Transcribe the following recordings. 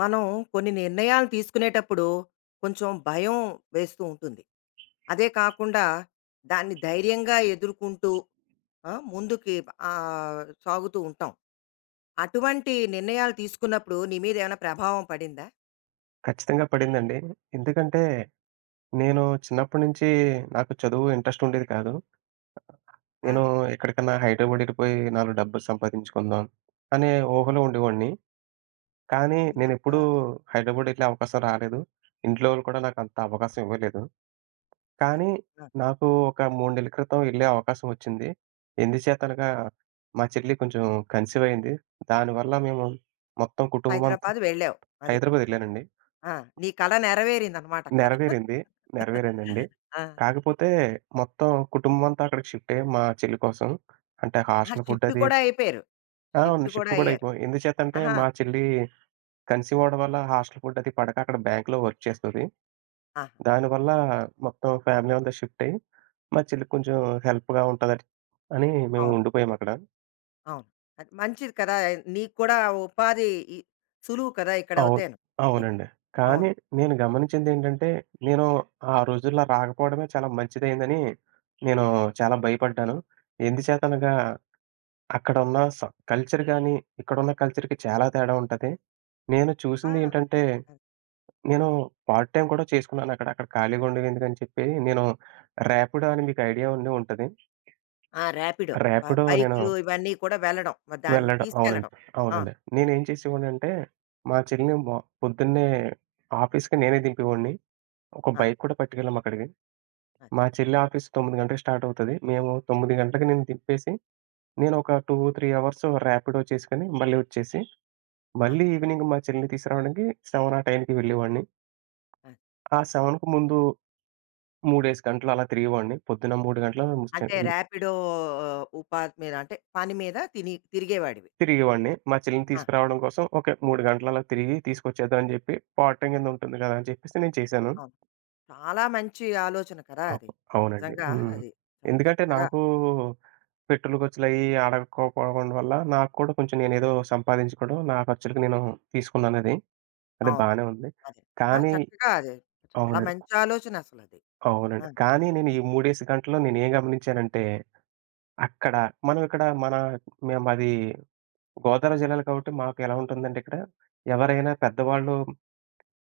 మనం కొన్ని నిర్ణయాలు తీసుకునేటప్పుడు కొంచెం భయం వేస్తూ ఉంటుంది. అదే కాకుండా దాన్ని ధైర్యంగా ఎదుర్కొంటూ ఆ! ముందుకి ఆహ్, సాగుతూ ఉంటాం. అటువంటి నిర్ణయాలు తీసుకున్నప్పుడు నీ మీద ఏమైనా ప్రభావం పడిందా? ఖచ్చితంగా పడిందండి. ఎందుకంటే, నేను చిన్నప్పటి నుంచి నాకు చదువు ఇంట్రెస్ట్ ఉండేది కాదు. ఆ! నేను ఎక్కడికన్నా హైదరాబాద్ ఎళ్ళిపోయి నాలుగు డబ్బులు సంపాదించుకుందాం అనే ఊహలో ఉండేవాడిని. కానీ అవునా? ఆ! నేనెప్పుడూ హైదరాబాద్ ఎళ్ళే అవకాశం రాలేదు. ఇంట్లో వాళ్ళు కూడా నాకంత అవకాశం ఇవ్వలేదు. అది. కానీ ఆ! నాకు ఒక 3 నెలల క్రితం ఎళ్ళే అవకాశం వచ్చింది. ఎందుచేతనగా మా చెల్లి కొంచెం కన్సీవ్ అయింది. దానివల్ల మేము మొత్తం కుటుంబం అంతా హైదరాబాద్ వెళ్ళావు. అది. హైదరాబాద్ ఎళ్ళానండి. ఆ! నీ కల నెరవేరిందనమాట అక్కడ. నెరవేరింది. నెరవేరిందండి. ఆ! కాకపోతే మొత్తం కుటుంబం అంతా అక్కడికి షిఫ్ట్ అయ్యాం మా చెల్లి కోసం. అంటే ఆ! హాస్టల్ ఫుడ్ షిఫ్ట్ అది. కూడా అయిపోయారు. ఆ, అవును. షిఫ్ట్ కూడా షిఫ్ట్ కూడా అయ్యారు. అయిపోయాం. ఎందుచేతంటే ఆహా! మా చెల్లి కన్సీవ్ అవ్వడం వల్ల హాస్టల్ ఫుడ్ అది పడక అక్కడ బ్యాంక్‌లో వర్క్ చేస్తది. ఆహా! దానివల్ల మొత్తం ఫ్యామిలీ అంతా షిఫ్ట్ అయ్యి మా చెల్లికి కొంచెం హెల్ప్‌గా ఉంటదని మేము అవును. ఉండిపోయామక్కడ. అవును. అది మంచిది కదా! నీకు కూడా ఉపాధి ఇ సులువు కదా! అవును. ఇక్కడవుతేను నీకు. అవునండి. కానీ అవును. నేను గమనించిందేంటంటే, నేను ఆ రోజుల్లో రాకపోవడమే చాలా మంచిదయిందని నేను చాలా భయపడ్డాను. ఎందుచేతనగా అక్కడున్న కల్చర్ గాని, ఇక్కడున్న కల్చర్‌కి చాలా తేడా ఉంటది. నేను ఆ! చూసిందేంటంటే, అది. నేను పార్ట్ టైమ్ కూడా చేసుకున్నానక్కడ. అక్కడ అక్కడ ఖాళీగా ఉండడం ఎందుకని చెప్పి నేను రాపిడో అని మీకు ఐడియా ఉండే ఉంటది. ఆ! ర్యాపిడో. రాపిడో నేను బైకులు ఇవన్నీ కూడా వెళ్ళడం. మరి దాన్ని వెళ్ళడం అవునండి. తీసుకెళ్ళడం. అవును. అవునండి. నేనేం చేసేవాడినంటే, మా చెల్లిని పొద్దున్నే ఆఫీస్‌కి నేనే దింపేవాడిని. ఒక ఆ! బైక్ కూడా పట్టుకెళ్ళాం అక్కడికి. అది. మా చెల్లి ఆఫీస్ 9 గంటలకి స్టార్ట్ అవుతది. మేము 9 గంటలకి నేను తిప్పేసి, నేను ఒక 2, 3 అవర్స్ ర్యాపిడో చేసుకొని మళ్ళీ వచ్చేసి, ఆ! మళ్ళీ ఈవినింగ్ మా చెల్లిని తీసుకురావడానికి 7 ఆ టైంకి వెళ్ళేవాడిని. అది. ఆ 7కి ముందు 3, 5 గంటలు అలా తిరిగేవాడిని. పొద్దున 3 గంటలు అంటే ర్యాపిడో ఆ, ఉపాధి మీద అంటే పని మీద తిని తిరిగేవాడివి. తిరిగేవాడిని. మా చెల్లిని ఆ! తీసుకురావడం కోసం ఓకే. 3 గంటలు అలా తిరిగి తీసుకొచ్చేద్దాం అని చెప్పి, పార్ట్ టైమ్ కింద ఉంటుంది కదా అని చెప్పేసి నేను చేశాను. అవును. చాలా మంచి ఆలోచన కదా! అది. అవ్ అవునండి. నిజంగా హ్మ్. అది. చాలా ఎందుకంటే చక్కగా నాకు పెట్రోల్ ఖర్చులయి అడగకపోవడం వల్ల నాకు కూడా కొంచెం నేనేదో సంపాదించుకోవడం నా ఖర్చులకి నేను తీసుకున్నానది. అది అవును. బానే ఉంది. అదే. ఆ! కానీ చక్కగా అదే. చాలా అవునండి. మంచి ఆలోచన అసలది. ఆ! అవునండి. కానీ నేను ఈ మూడేసి గంటల్లో నేనేం గమనించానంటే, అక్కడ మనం ఇక్కడ మన మేము మాది గోదావరి జిల్లాలో కాబట్టి మాకు ఎలా ఉంటుందంటే ఇక్కడ ఎవరైనా పెద్దవాళ్ళు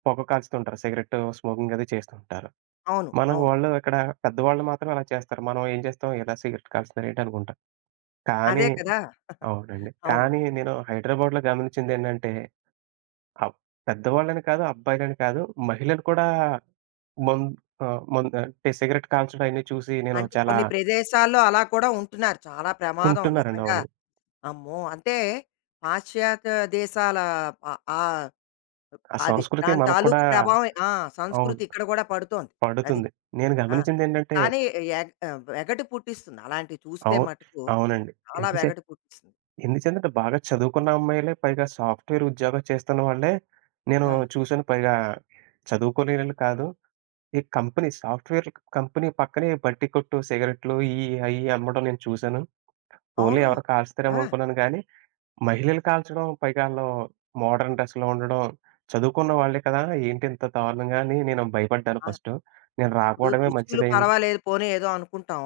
పొగ కాల్చుతుంటారు. సిగరెట్టు స్మోకింగ్ అది చేస్తుంటారు. అవును. మనం అవును. వాళ్ళు ఇక్కడ పెద్దవాళ్ళు మాత్రం అలా చేస్తారు. మనం ఏం చేస్తాం, ఇలా సిగరెట్ కాలుస్తున్నారు ఏంటి అనుకుంటాం. అదే కానీ కదా! అవునండి. అవును. కానీ నేను హైదరాబాద్‌లో గమనించిందేంటంటే, అబ్ పెద్దవాళ్ళని కాదు, అబ్బాయిలని కాదు, మహిళలు కూడా మం ఆహ్, మం అంటే సిగరెట్ కాల్చడం అయన్నీ చూసి నేను అంటే చాలా కొన్ని ప్రదేశాల్లో అలా కూడా ఉంటున్నారు. చాలా ప్రమాదం కుంటున్నారండి. నిజంగా. అవును. అమ్మో! అంటే పాశ్చాత్య దేశాల ఆ ఆ ఆ అది సంస్కృతి దాని మనకు కూడా తాలూకు ప్రభావం ఆ! అవును. సంస్కృతి ఇక్కడ కూడా పడుతోంది. అది. పడుతుంది. నేను ఆ! గమనించిందేంటంటే కానీ వెగటు పుట్టిస్తుంది. అలాంటివి చూస్తే అవు మటుకు అవునండి. చాలా ఎంత చే వెగటు పుట్టిస్తుంది. ఎందుచేతంటే బాగా చదువుకున్న అమ్మాయిలే, పైగా సాఫ్ట్‌వేర్ ఉద్యోగం చేస్తున్న వాళ్ళే నేను ఆ! చూసాను. పైగా చదువుకోలేనోళ్ళు కాదు. ఈ కంపెనీ సాఫ్ట్‌వేర్ కంపెనీ పక్కనే బట్టి కొట్టు సిగరెట్లు ఇయి అయి అమ్మడం నేను చూసాను. పోన్లే అవును. ఎవరో కాల్స్తారేమో ఆ! అనుకున్నాను గానీ, మహిళలు కాల్చడం, పైగా ఆళ్ళు మోడర్న్ డ్రెస్‌లో ఉండడం, చదువుకున్న వాళ్ళే కదా, ఏంటి ఇంత దారుణంగా అని నేను భయపడ్డాను ఆ! ఫస్టు. నేను ఇప్పుడు రాకపోవడమే దుస్తులు మంచిదయింది. పర్వాలేదు పోనీ ఏదో అనుకుంటాం.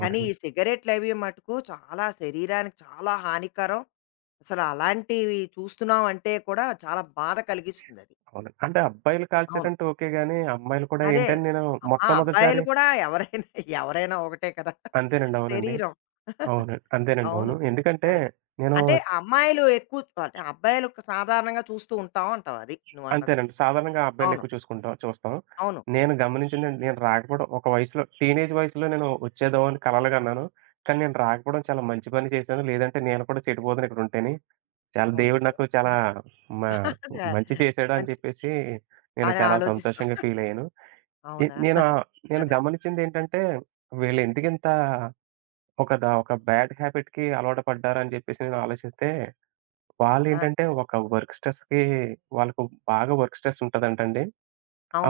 కానీ ఈ సిగరెట్‌లవి మటుకు చాలా శరీరానికి చాలా హానికరం. అసలు అలాంటివి చూస్తున్నాం అంటే కూడా చాలా బాధ కలిగిస్తుంది అది. అవును. అంటే అబ్బాయిలు అవును. కాల్చారంటే ఓకే గానీ, అమ్మాయిలు కూడా అదే. ఏంటని నేను ఆ మొట్టమొదటిసారి అబ్బాయిలు కూడా ఎవరైనా, ఎవరైనా ఒకటే కదా! అంతేనండి. అవునండి. శరీరం. అవునండి. అంతేనండి. అవును. అవును. ఎందుకంటే అదే. నేను అంటే అమ్మాయిలు ఎక్కువ అంటే అబ్బాయిలు సాధారణంగా చూస్తూ ఉంటాం అంటావు అది నువ్వన్నది. అంతేనండి. సాధారణంగా అవును. అబ్బాయిలెక్కువ చూస్తాం. అవును. నేను గమనించిందండి, నేను రాకపోవడం ఒక వయసులో, టీనేజ్ వయసులో నేను వచ్చేదో అని కలలుగన్నాను. కానీ నేను రాకపోవడం చాలా మంచి పని చేశాను. లేదంటే నేను కూడా చెడిపోదును ఇక్కడుంటేని. చాలా అవును. దేవుడు నిజమే. నాకు చాలా మ అదే. మంచి చేశాడు అని మంచి చెప్పేసి నేను అని చాలా ఆలోచిస్తాం. సంతోషంగా ఫీలయ్యాను. ఎ అవునా? నేను ఆహ్, నేను అదే. గమనించిందేంటంటే, వీళ్ళెందుకింత ఒక బ్యాడ్ హ్యాబిట్‌కి అలవాటు పడ్డారని చెప్పేసి నేను ఆలోచిస్తే, ఆ! వాళ్ళేంటంటే ఒక వర్క్ స్ట్రెస్‌కి వాళ్ళకు బాగా వర్క్ స్ట్రెస్ ఉంటదంటండి.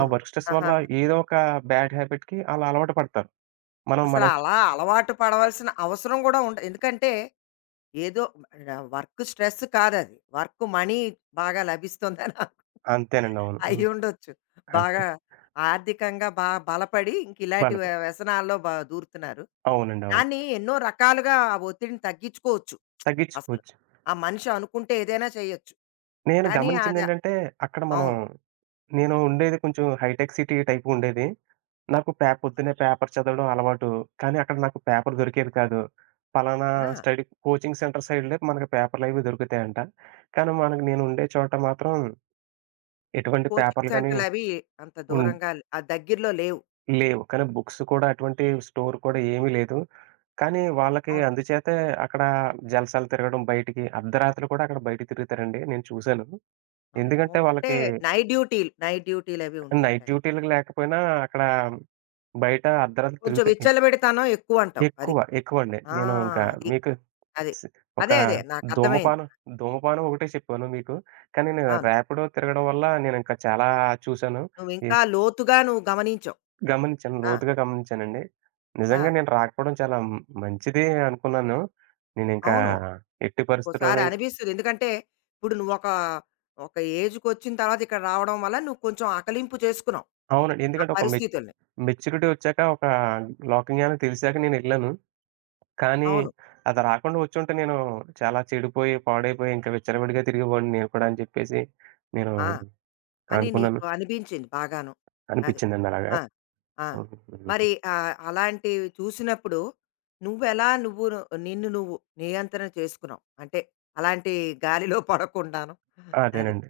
ఆ వర్క్ స్ట్రెస్ వల్ల ఆహాహా! ఏదో ఒక బ్యాడ్ హ్యాబిట్‌కి ఆళ్ళు అలవాటు పడతారు. మనం అసలు మనం చ్ అలా అలవాటు పడవలసిన అవసరం కూడా ఉండ ఎందుకంటే ఏదో వర్క్ స్ట్రెస్ కాదది. వర్క్ మనీ బాగా లభిస్తుందని అంతేనండి. అవును. హ్మ్. అయ్యుండొచ్చు. అంతే. బాగా ఆర్థికంగా బలపడి ఇంక ఇలాంటి వాళ్ళకు వ్యసనాల్లో దూరుతున్నారు. అవునండి. అవును. దాన్ని ఎన్నో రకాలుగా ఆ ఒత్తిడిని తగ్గించుకోవచ్చు అసలు. తగ్గించుకోవచ్చు. ఆ మనిషి అనుకుంటే ఏదైనా చేయొచ్చు. నేను కానీ అది గమనించిందేంటంటే, అక్కడ మనం అవును. నేను ఉండేది కొంచెం హైటెక్ సిటీ టైపుగుండేది. నాకు పొద్దున్నే పేపర్ చదవడం అలవాటు. కానీ అక్కడ నాకు పేపర్ దొరికేది కాదు. పలానా ఆ! స్టడీ కోచింగ్ సెంటర్ సైడ్‌లే మనకి పేపర్‌లవి దొరుకుతాయంట. కానీ మనకు నేను ఉండే చోట మాత్రం ఎటువంటి కోచింగ్ పేపర్‌లు గాని సెంటర్‌లవి అంత ఉన్ దూరంగా ఆ దగ్గరలో లేవు. లేవు. కానీ బుక్స్ కూడా అటువంటి స్టోర్ కూడా ఏమీ లేదు. కానీ వాళ్ళకి అవును. అందుచేతే అక్కడ జలసాలు తిరగడం, బయటికి అర్ధరాత్రి కూడా అక్కడ బయట తిరుగుతారండి. నేను చూసాను. అమ్మో! ఎందుకంటే అంటే వాళ్ళకి నైట్ డ్యూటీలు, నైట్ డ్యూటీలవి ఉంటూ నైట్ ఉంటాయి. డ్యూటీలకి లేకపోయినా అక్కడ బయట అర్ధరాత్రి కొంచెం తిరుగుతాయి. విచ్చలవిడితనం ఎక్కువంటావు. అది. ఎక్కువ, ఎక్కువండి. ఆ! నేను ఇంకా అది. మీకు అది. స్ ఒక అదే. అదే. నాకర్థమైంది. ధూమపానం, ధూమపానం ఒకటే చెప్పాను మీకు. కానీ నేను అవును. ర్యాపిడో తిరగడం వల్ల నేనింకా చాలా చూసాను. ఎ నువ్వింకా లోతుగా నువ్వు గమనించావు. గమనించాను. ఆ! లోతుగా గమనించానండి. ఆ! నిజంగా నేను రాకపోవడం చాలా మంచిదే అనుకున్నాను. నేనింకా అవును. ఎట్టి పరిస్థితుల్లోను ఒక్కోసారి ఇంక అనిపిస్తది. ఎందుకంటే, ఇప్పుడు ఒక ఏజ్‌కొచ్చిన తర్వాత ఇక్కడ రావడం వల్ల నువ్వు కొంచెం అకలింపు చేసుకున్నావు. అవునండి. ఆ ఎందుకంటే ఒక పరిస్థితుల్ని. మెచ్యూరిటీ ఒచ్చాక, ఒక లోక జ్ఞానం తెలిసాక నేనెళ్ళాను. కానీ అవును. అది రాకుండా వచ్చుంటే నేను చాలా చెడిపోయి, పాడైపోయి, ఇంకా విచ్చలవిడిగా తిరిగేవాడిని నేను కూడా అని చెప్పేసి నేను ఆ! అని అనుకున్నాను. నీకు అనిపించింది బాగాను. అది. అనిపిచ్చిందండి అలాగా. ఆ! ఆ! మరి అవును. అలాంటివి చూసినప్పుడు నువ్వెలా నువ్వును నిన్ను నువ్వు నియంత్రణ చేసుకున్నావు? అంటే అలాంటి గాలిలో పడకుండాను. అది. అదేనండి.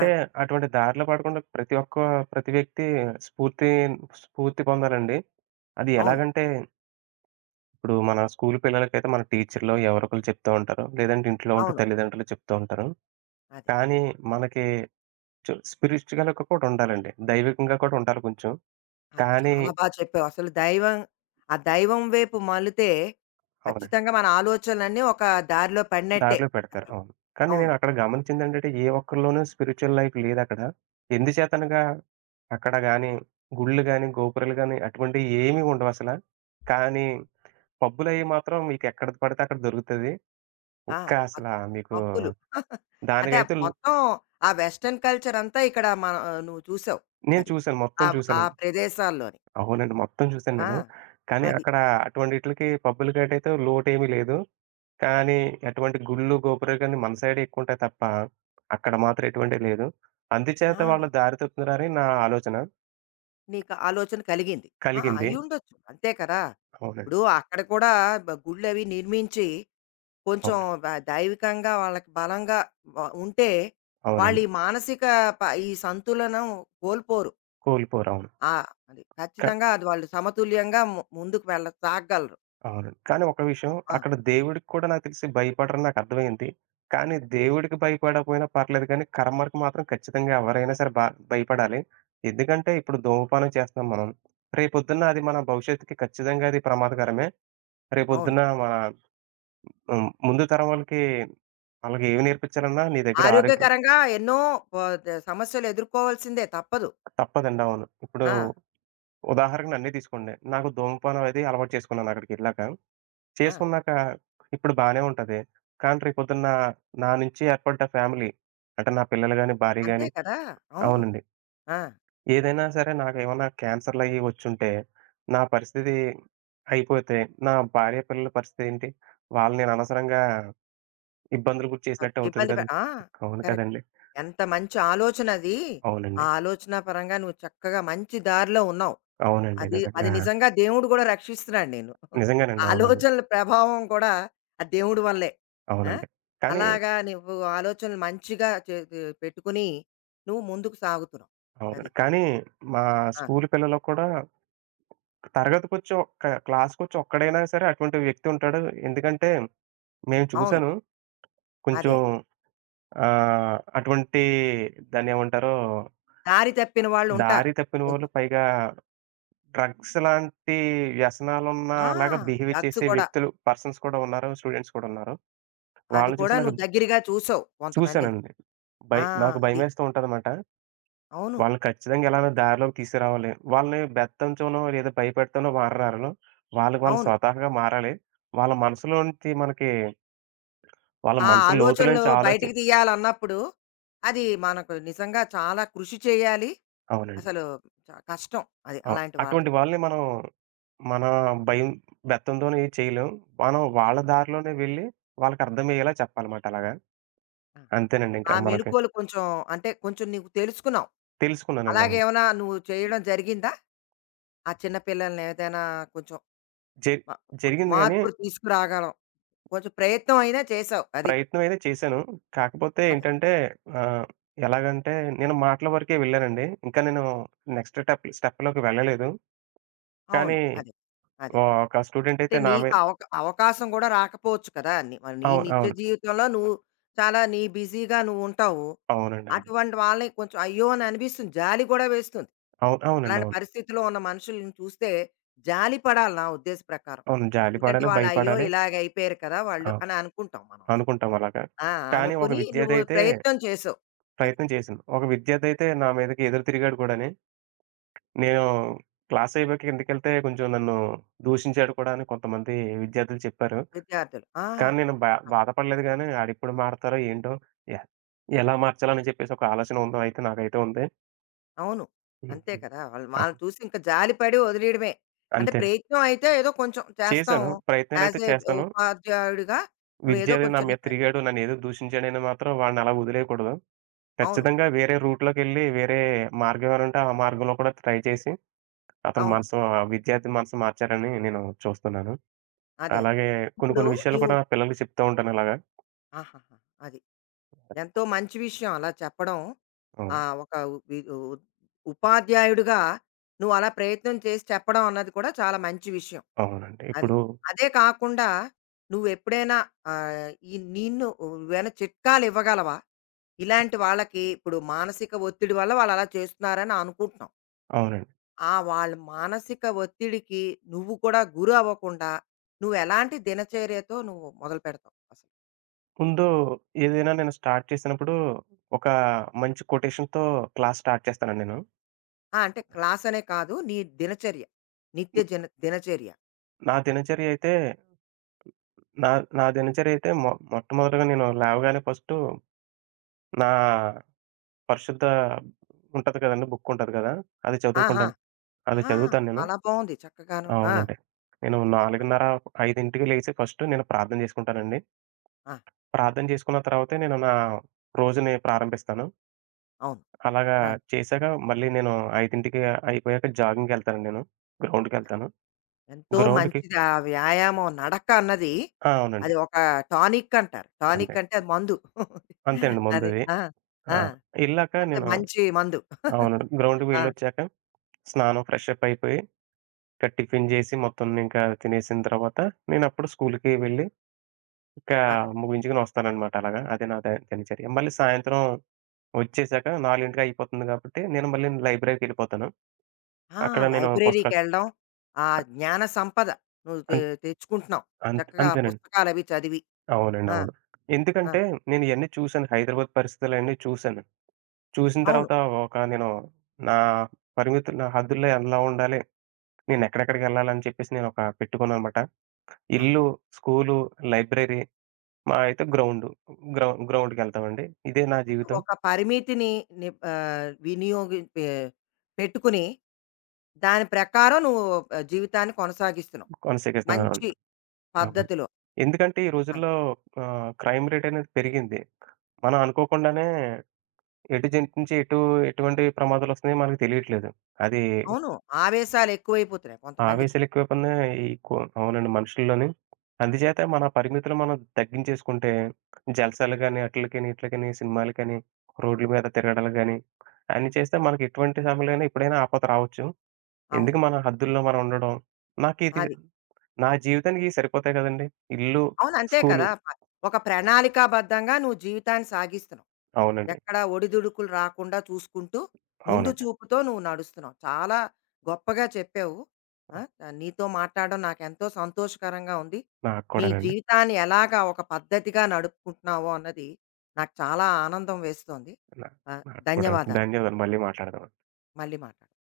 ఆ! అటువంటి దారిలో పడకుండా ప్రతి ఒక్క ప్రతి వ్యక్తి స్ఫూర్తి స్ఫూర్తి పొందాలండి. అది అవును. ఎలాగంటే, ఇప్పుడు మన స్కూల్ పిల్లలకైతే మన టీచర్‌లో ఎవరో ఒకళ్ళు చెప్తూ ఉంటారు. లేదంటే ఇంట్లో ఉంటే అవును. తల్లిదండ్రులు చెప్తూ ఉంటారు. అదే. కానీ మనకి స్పిరిచ్యువల్‌గా కూడా ఉండాలండి. దైవికంగా కూడా ఉండాలి కొంచెం. అది. కానీ చాలా చెప్పావు. అసలు దైవం ఆ దైవం వైపు మళ్లితే అవునండి. ఖచ్చితంగా మన ఆలోచనలన్నీ ఒక దారిలో పడినట్టే దారిలో పెడతారు. అసలు. అవును. కానీ అవును. నేనక్కడ గమనించిందేంటంటే, ఏ ఒక్కళ్ళలోనూ స్పిరిచ్యువల్ లైఫ్ లేదక్కడ. ఎందుచేతనగా అక్కడ గాని, గుళ్ళు గాని, గోపురాలు గాని అటువంటివి ఏమీ ఉండవసల. కానీ పబ్బులయి మాత్రం మీకెక్కడ పడితే అక్కడ దొరుకుతది. ఆ! ఇంకా పబ్ అసల మీకు పబ్బులు. అంటే ఆ దానికైతే మొత్తం ఆ వెస్టర్న్ కల్చర్ అంతా ఇక్కడ మన నువ్వు చూసావు. నేను అది. చూసాను. మొత్తం ఆవ్ ఆ చూసానండి. ప్రదేశాల్లోని. అవునండి. మొత్తం చూసాను ఆ! నేను. కానీ అది. అక్కడ అటువంటిట్లికి పబ్బులకటైతే లోటేమీ లేదు. కానీ ఎటువంటి గుళ్ళు, గోపురాలు గాని మన సైడే ఎక్కువుంటాయి తప్ప, అక్కడ మాత్రం ఎటువంటివి లేదు. అందుచేత ఆ! వాళ్ళు దారి తప్పుతున్నారని నా ఆలోచన నీకు ఆలోచన కలిగింది. ఆ! కలిగింది. అయ్యుండొచ్చు. అంతే కదా! అవునండి. ఇప్పుడు అక్కడ కూడా గుళ్ళవి నిర్మించి కొంచెం అవును. దైవికంగా వాళ్ళకి బలంగా వ ఉంటే, వాళ్ళు అవునండి. ఈ మానసిక ఈ సంతులనం కోల్పోరు. కోల్పోరు. అవును. ఆ! అది క ఖచ్చితంగా అది వాళ్ళు సమతుల్యంగా ముందుకు వెళ్ళ సాగగలరు. అవునండి. కానీ ఒక విషయం, ఆ! అక్కడ దేవుడికి కూడా నాకు తెలిసి భయపడరని నాకర్థమైంది. కానీ దేవుడికి భయపడకపోయినా పర్లేదు కానీ, కర్మకి మాత్రం ఖచ్చితంగా ఎవరైనా సరే భయపడాలి. ఎందుకంటే ఇప్పుడు ధూమపానం చేస్తున్నాం మనం. రేపొద్దున్న అది మన భవిష్యత్తుకి ఖచ్చితంగా అది ప్రమాదకరమే. అవును. రేపొద్దున్న మన హ్మ్. ముందు తరం వాళ్ళకి ఆళ్ళకేవి నేర్పించాలన్నా నీ దగ్గర ఆరోగ్యం ఆరోగ్యకరంగా ఎన్నో ప ద సమస్యలు ఎదుర్కోవాల్సిందే తప్పదు. తప్పదండి. అవును. ఇప్పుడు ఆ! ఉదాహరణకు నన్నే తీసుకోండి. నాకు ధూమపానం అది అలవాటు చేసుకున్నాను అక్కడికెళ్ళాక. ఆ! చేసుకున్నాక ఇప్పుడు బానే ఉంటది. కానీ రేపొద్దున్న నా నుంచి ఏర్పడ్డ ఫ్యామిలీ, అంటే నా పిల్లలు గాని, భార్య అంతే గాని కదా! అవును. అవునండి. ఆ! ఏదైనా సరే నాకేమన్నా క్యాన్సర్‌లయ్యి వచ్చుంటే నా పరిస్థితి అయిపోతే, నా భార్య, పిల్లల పరిస్థితేంటి? వాళ్ళని నేను అనవసరంగా ఇబ్బందులు గురి చేసినట్టు అవుతది ఇబ్బంది కదండీ! ఆ! అవును కరెక్ట్. కదండీ! ఎంత మంచి ఆలోచనది. ఆ అవునండి. ఆలోచనా పరంగా నువ్వు చక్కగా మంచి దారిలో ఉన్నావు. అవునండి. అది అది నిజంగా. నిజంగా దేవుడు గూడా రక్షిస్తున్నాడు నేను. నిజంగానండి. అవునండి. ఆలోచనల ప్రభావం కూడా ఆ దేవుడి వల్లే. ఆ! అవునండి. కానీ అలాగా నువ్వు ఆలోచనలు మంచిగా చే తి పెట్టుకుని నువ్వు ముందుకు సాగుతున్నావు. అది. అవునండి. కానీ మా ఆ! స్కూలు పిల్లలు కూడా తరగతికొచ్చి ఒక్క క్లాస్‌కొచ్చి ఒక్కడైనా సరే అటువంటి వ్యక్తి ఉంటాడు. ఎందుకంటే నేను అవును. చూసాను. కొంచెం అదే. అదే. అటువంటి దాన్నేమంటారు? దారి తప్పిన వాళ్ళుంటారు దారి తప్పిన వాళ్ళు, కొంచెం. పైగా డ్రగ్స్ లాంటి ఆ! వ్యసనాలున్నలాగా బిహేవ్ డ్రగ్స్ చేసే కూడా. వ్యక్తులు, పర్సన్స్ కూడా ఉన్నారు. స్టూడెంట్స్ కూడా ఉన్నారు. అది వాళ్ళని కూడా చూసి నాకు నువ్వు దగ్గరగా చూసావు కొంతమందిని. చూసానండి. ఆ! నాకు అది. భయమేస్తూ ఉంటదన్నమాట. అవును. వాళ్ళని ఖచ్చితంగా ఎలానో దారిలోకి తీసుకురావాలి. వాళ్ళని బెత్తంతోనో, లేదా భయపెడతానో మారరారును. వాళ్ళకి వాళ్ళు అవును. స్వతహాగా మారాలి. వాళ్ళ మనసులోంచి మనకి వాళ్ళ ఆ మనసు ఆలోచనలు లోతులోంచి బయటికి తీయాలన్నప్పుడు అది మనకు నిజంగా చాలా కృషి చేయాలి. అవునండి. అసలు కష్టం అది అవును. అలాంటి వాళ్ళకి. అటువంటి వాళ్ళని మనం మన భయం, బెత్తంతోని ఏం చేయలేం. మనం వాళ్ళ దారిలోనే వెళ్ళి వాళ్ళకి అర్థమయ్యేలా చెప్పాలమాట అలాగా. ఆ! అంతేనండి ఆ ఇంకా మనకి. మెలుకువలు కొంచెం అంటే కొంచెం నీవు తెలుసుకున్నావు. తెలుసుకున్నానండి. అవును. అలాగేమైనా నువ్వు చేయడం జరిగిందా? ఆ చిన్న పిల్లల్ని ఏదైనా కొంచెం జరి మ మ జరిగింది గానీ మార్పులు తీసుకురాగలం. కొంచెం ప్రయత్నం అయినా చేసావు. అది. ప్రయత్నమైతే చేశాను. కాకపోతే అదే. ఏంటంటే, ఆహ్, ఎలాగంటే నేను మాటల వరకే వెళ్ళానండి. ఇంకా నేను నెక్స్ట్ స్టెప్‌లోకి వెళ్ళలేదు. కానీ అవును. అదే. అదే. అదే. ఒక స్టూడెంట్ అంటే అయితే నా నీకు మీద అవకాశం కూడా రాకపోవచ్చు కదా! నీ మరి నీ అవును. నిత్య అవును. జీవితంలో నువ్వు చాలా నీ బిజీగా నువ్వుంటావు. అవునండి. అవును. అటువంటి వాళ్ళని కొంచెం అయ్యో! అని అనిపిస్తుంది. జాలి కూడా వేస్తుంది. అవును. అవునండి. అలాంటి అవును. పరిస్థితిలో ఉన్న మనుషులను చూస్తే జాలి పడాలి నా ఉద్దేశ ప్రకారం. అవును. జాలి ఎందుకంటే పడాలి, వాళ్ళు అయ్యో! భయపడాలి. ఇలాగ అయిపోయారు కదా! వాళ్ళు ఆ, అని అనుకుంటాం మనం. అసలు. అనుకుంటాం అలాగా. ఆ! కానీ ఒక అనుకుని విద్యార్థి నువ్వు అయితే ప్రయత్నం చేసావు. అది ప్రయత్నం చేసింది. ఒక విద్యార్థి అయితే నా మీదకి ఎదురు తిరిగాడు కూడాని. నేను క్లాస్ అయిపోయాక కిందకెళ్తే కొంచెం నన్ను దూషించాడు కూడా అని కొంతమంది విద్యార్థులు చెప్పారు. విద్యార్థులు. ఆ! కానీ నేను బాధపడలేదు గానీ, ఆడెప్పుడు మారతారో ఏంటో? ఎహ్, ఎలా మార్చాలని చెప్పేసి ఒక ఆలోచన ఉందో అయితే నాకైతే ఉంది. అవును. అంతే హ్మ్. కదా! వాళ్ళు అన్ వాళ్ళని చూసి ఇంక జాలి పడి వదిలేయడమే. అంటే అంతే. ప్రయత్నం అయితే ఏదో కొంచెం చేశాను. చేస్తాము. ప్రయత్నాలైతే యాజ్ ఏ చేస్తాను. ఉపాధ్యాయుడిగా విద్య నువ్వేదో అనేది నా కొంచెం చిన్న మీద తిరిగాడు, నన్నేదో దూషించాడని మాత్రం వాడిని అలా వదిలేయకూడదు. అవును. ఖచ్చితంగా వేరే రూట్‌లోకెళ్ళి, వేరే మార్గం ఏమైనా ఉంటే ఆ మార్గంలో కూడా ట్రై చేసి, అతని అవును. మనసు ఆ విద్యార్థి మనసు మార్చాలని నేను చూస్తున్నాను. అదే అదే. అలాగే కొన్ని ఇప్పుడు కొన్ని విషయాలు నీవు కూడా పిల్లలకి చెప్తూ ఉంటాను ఇలాగా. ఆహాహా! అది. ఎంతో మంచి విషయం అలా చెప్పడం. ఆ! అవును. ఒక ఉ- వి ఉ ఉపాధ్యాయుడిగా నువ్వు అలా ప్రయత్నం చేసి చెప్పడం అన్నది కూడా చాలా మంచి విషయం. అవునండి. అది. ఇప్పుడు అదే కాకుండా నువ్వెప్పుడైనా ఈ నిన్ను నువ్వేమైనా చిట్కాలు ఇవ్వగలవా? ఇలాంటి వాళ్ళకి ఇప్పుడు మానసిక ఒత్తిడి వల్ల వాళ్ళు అలా చేస్తున్నారని అనుకుంటున్నాం. అవునండి. ఆ వాళ్ళ మానసిక ఒత్తిడికి నువ్వు కూడా గురి అవ్వకుండా నువ్వెలాంటి దినచర్యతో నువ్వు మొదలుపెడతావు? ముందు ఏదైనా నేను స్టార్ట్ చేసినప్పుడు ఒక మంచి కొటేషన్‌తో క్లాస్ స్టార్ట్ చేస్తానండి నేను. ఆ! అంటే క్లాసనే కాదు. నీ దినచర్య. న్ నిత్య జన దినచర్య. నా దినచర్య అయితే నా నా దినచర్య అయితే మొ మొట్టమొదటగా నేను లేవగానే ఫస్టు నా పరిశుద్ధ ఉంటది కదండీ! బుక్ ఉంటది కదా! అది ఆహా! చదువుకుంటాను. అది ఆ! చదువుతాను నేను. చాలా బావుంది చక్కగాను. ఆ! అవునండి. నేను ఆ! 4:30, 5కి లేచి ఫస్టు నేను ప్రార్థన చేసుకుంటానండి. ఆ! ప్రార్థన చేసుకున్న తర్వాతే నేను నా రోజుని ప్రారంభిస్తాను. అవును. అలాగా ఆ! చేశాక మళ్ళీ నేను 5కి అయిపోయాక జాగింగ్‌కెళ్తానండి నేను. గ్రౌండ్‌కెళ్తాను. ఎంతో గ్రౌండ్‌కి మంచిది ఆ వ్యాయామం నడక అన్నది ఆ! అవునండి. అది ఒక టానిక్ అంటారు. అంతే. టానిక్ అంటే అది మందు. అంతేనండి అది. మందుది. ఆ! ఆ! ఆ! ఎళ్ళాక అంటే నేను మంచి మందు. అవును. గ్రౌండ్‌కి ఆ! వెళ్ళొచ్చాక స్నానం, ఫ్రెష్ అప్ అయిపోయి, ఇక టిఫిన్ జేసి మొత్తం ఇంకా తినేసిన తర్వాత నేనప్పుడు స్కూలుకి వెళ్ళి ఇంకా అక్కడ. ముగించుకొని వస్తాననమాట అలాగా. అదే నా దినచర్య. మళ్ళీ సాయంత్రం వచ్చేసాక 4కి అయిపోతుంది కాబట్టి నేను మళ్ళీ లైబ్రరీకెళ్ళిపోతాను. ఆ! అక్కడ నేను పుస్తకాలు లైబ్రరీకెళ్ళడం. ఆ జ్ఞాన సంపద నువ్వు అన్ తెచ్చుకుంటున్నావు. అన్ చక్కగా అంతేనండి. పుస్తకాలవి చదివి. అవునండి. ఆ! అవును. ఆ! ఎందుకంటే నేను ఇయన్నీ చూసాను. హైదరాబాద్ పరిస్థితులన్నీ చూసాను. చూసిన అవును. తర్వాత ఒక నేను నా పరిమితులు నా హద్దుల్లో ఎలా ఉండాలి? నేనెక్కడెక్కడికెళ్ళాలని చెప్పేసి నేను ఒక పెట్టుకున్నాననమాట. ఆ! ఇల్లు, స్కూలు, లైబ్రరీ, మహా అయితే గ్రౌండు. గ్రౌండ్‌కెళ్తామండి. ఇదే నా అంటే జీవితం ఒక పరిమితిని ని ఆహ్, వినియోగి పె పెట్టుకుని, దాని ప్రకారం నువ్వు జీవితాన్ని కొనసాగిస్తున్నావు. కొనసాగిస్తున్నాను. మంచి అన్నమాట. అవును. పద్ధతిలో. ఎందుకంటే ఈ ఆ! రోజుల్లో క్రైమ్ రేట్ అనేది పెరిగింది. మనం అనుకోకుండానే ఎటు జంప్ నుంచి ఎటు ఎటువంటి ప్రమాదాలొస్తున్నాయో మనకు తెలియట్లేదు. అది అవును. ఆవేశాలు ఎక్కువైపోతున్నాయి కొంతమందికి. ఆవేశాలెక్కువైపోయినా ఈ అవునండి మనుషుల్లోని. అందుచేత మన పరిమితులు మనం తగ్గించేసుకుంటే, జల్సాలు గాని, అట్లికని, ఇట్లికని, సినిమాలకని, రోడ్ల మీద తిరగడాలు గాని, అన్ని చేస్తే మనకి ఎటువంటి సమయంలోనైనా ఎప్పుడైనా ఆపద రావచ్చు. అవును. ఎందుకు మన హద్దుల్లో మనం ఉండడం. నాకిది అది. నా జీవితానికి ఇయి సరిపోతాయి కదండీ! ఇల్లు, అవును. అంతే స్కూలు. కదా! ఒక ప్రణాళికాబద్ధంగా నువ్వు జీవితాన్ని సాగిస్తున్నావు. అవునండి. ఎక్కడా ఒడిదుడుకులు రాకుండా చూసుకుంటూ ముందు అవునండి. చూపుతో నువ్వు నడుస్తున్నావు. చాలా గొప్పగా చెప్పావు. ఆ! నీతో మాట్లాడడం నాకెంతో సంతోషకరంగా ఉంది. నాకు నీ కూడానండి. జీవితాన్ని ఎలాగా ఒక పద్ధతిగా నడుపుకుంటున్నావో అన్నది నాకు చాలా ఆనందం వేస్తోంది. నా ఆ! నాకు కూడా. ధన్యవాదాలు. ధన్యవాదాలు. మళ్ళీ మాట్లాడదాం. మళ్ళీ మాట్లాడదాం.